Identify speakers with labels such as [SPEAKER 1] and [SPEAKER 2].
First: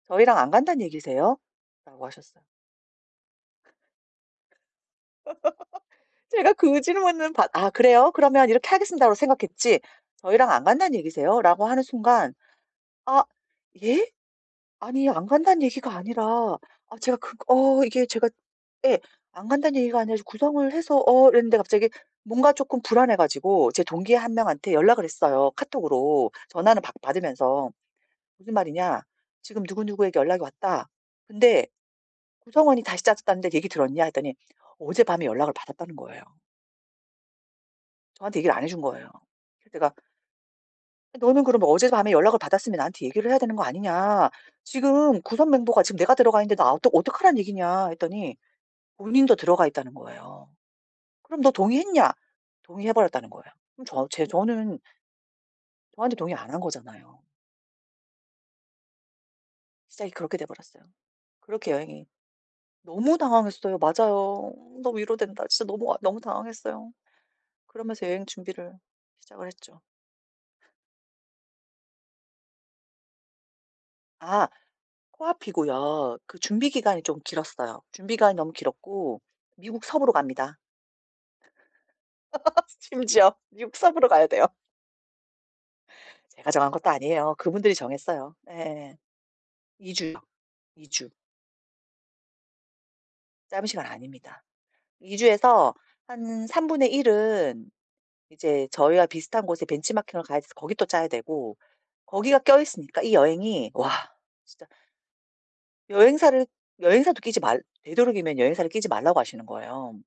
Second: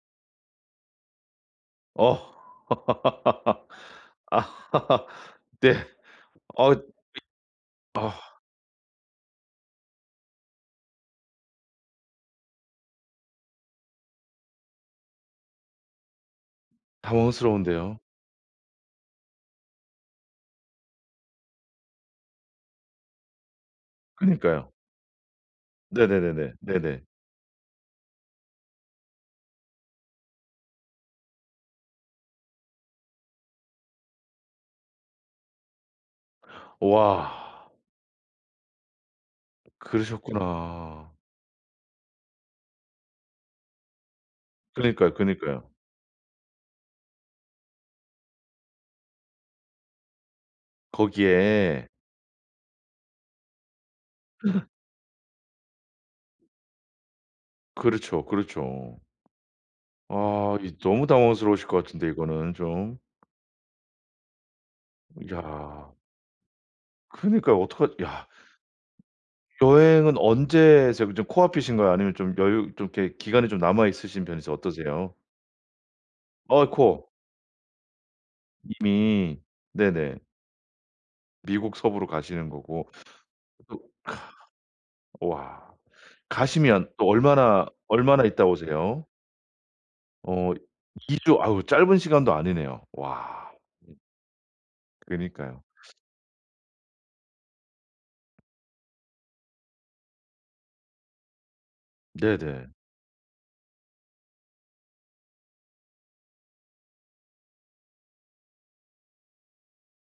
[SPEAKER 1] "저희랑 안 간단 얘기세요?"라고
[SPEAKER 2] 어.
[SPEAKER 1] 하셨어요.
[SPEAKER 2] 네.
[SPEAKER 1] 제가
[SPEAKER 2] 어이
[SPEAKER 1] 그
[SPEAKER 2] 그
[SPEAKER 1] 질문은 받 "아 그래요?
[SPEAKER 2] 아.
[SPEAKER 1] 그러면 이렇게 하겠습니다."라고 생각했지 "저희랑 안 간다는 얘기세요?"라고 하는 순간 "아 예? 아니 안 간다는 얘기가 아니라 아 제가 그 어
[SPEAKER 2] 당황스러운데요.
[SPEAKER 1] 이게 제가 예 안 간다는 얘기가 아니라 구성을 해서 어." 이랬는데 갑자기 뭔가 쪼끔 불안해 가지고 제 동기 1
[SPEAKER 2] 그러니까요.
[SPEAKER 1] 명한테 연락을 했어요, 카톡으로.
[SPEAKER 2] 네네네네.
[SPEAKER 1] 전화는 받
[SPEAKER 2] 네네.
[SPEAKER 1] 받으면서. 무슨 말이냐 지금 누구누구에게 연락이 왔다 근데 구성원이 다시 짜졌다는데 얘기 들었냐 했더니 어젯밤에 연락을 받았다는 거예요.
[SPEAKER 2] 와.
[SPEAKER 1] 저한테 얘기를 안 해 준 거예요. 그래서 제가
[SPEAKER 2] 그러셨구나.
[SPEAKER 1] 아 너는 그러면 어제 밤에 연락을 받았으면 나한테 얘기를 해야 되는 거 아니냐
[SPEAKER 2] 그러니까요,
[SPEAKER 1] 지금 구성
[SPEAKER 2] 그니까요.
[SPEAKER 1] 멤버가 지금 내가 들어가 있는데 나 어떡 어떡하란 얘기냐 했더니 본인도 들어가 있다는 거예요. 그럼 너
[SPEAKER 2] 거기에.
[SPEAKER 1] 동의했냐? 동의해 버렸다는 거예요. 그럼 저 제 저는 저한테 동의 안 한 거잖아요.
[SPEAKER 2] 그렇죠, 그렇죠.
[SPEAKER 1] 시작이 그렇게
[SPEAKER 2] 아 이
[SPEAKER 1] 돼버렸어요.
[SPEAKER 2] 너무 당황스러우실
[SPEAKER 1] 그렇게
[SPEAKER 2] 것
[SPEAKER 1] 여행이
[SPEAKER 2] 같은데 이거는 좀.
[SPEAKER 1] 너무 당황했어요. 맞아요. 너무 위로된다. 진짜
[SPEAKER 2] 이야.
[SPEAKER 1] 너무 아 너무 당황했어요.
[SPEAKER 2] 그러니까요. 어떡하
[SPEAKER 1] 그러면서 여행
[SPEAKER 2] 야.
[SPEAKER 1] 준비를 시작을 했죠.
[SPEAKER 2] 여행은 언제 지금 좀 코 앞이신가요? 아니면 좀 여유 좀 이렇게 기간이 좀 남아 있으신
[SPEAKER 1] 아
[SPEAKER 2] 편이세요? 어떠세요?
[SPEAKER 1] 코앞이고요. 그 준비 기간이
[SPEAKER 2] 아이코.
[SPEAKER 1] 좀 길었어요. 준비 기간이 너무 길었고
[SPEAKER 2] 이미.
[SPEAKER 1] 미국 서부로
[SPEAKER 2] 네네.
[SPEAKER 1] 갑니다.
[SPEAKER 2] 미국 서부로 가시는 거고
[SPEAKER 1] 심지어 6
[SPEAKER 2] 그 또
[SPEAKER 1] 서부로 가야 돼요.
[SPEAKER 2] 오와.
[SPEAKER 1] 제가 정한 것도
[SPEAKER 2] 가시면 또
[SPEAKER 1] 아니에요.
[SPEAKER 2] 얼마나
[SPEAKER 1] 그분들이
[SPEAKER 2] 얼마나
[SPEAKER 1] 정했어요.
[SPEAKER 2] 있다
[SPEAKER 1] 예예예.
[SPEAKER 2] 오세요?
[SPEAKER 1] 2 주요,
[SPEAKER 2] 어
[SPEAKER 1] 2 주.
[SPEAKER 2] 2 주 아우 짧은 시간도 아니네요. 와.
[SPEAKER 1] 짧은 시간 아닙니다. 2
[SPEAKER 2] 그니까요.
[SPEAKER 1] 주에서 한 1/3 은 이제 저희와 비슷한 곳에 벤치마킹을 가야 돼서 거기 또 짜야 되고 거기가 껴
[SPEAKER 2] 네네.
[SPEAKER 1] 있으니까 이 여행이 와 진짜 여행사를 여행사도 끼지 말 되도록이면 여행사를 끼지 말라고 하시는 거예요.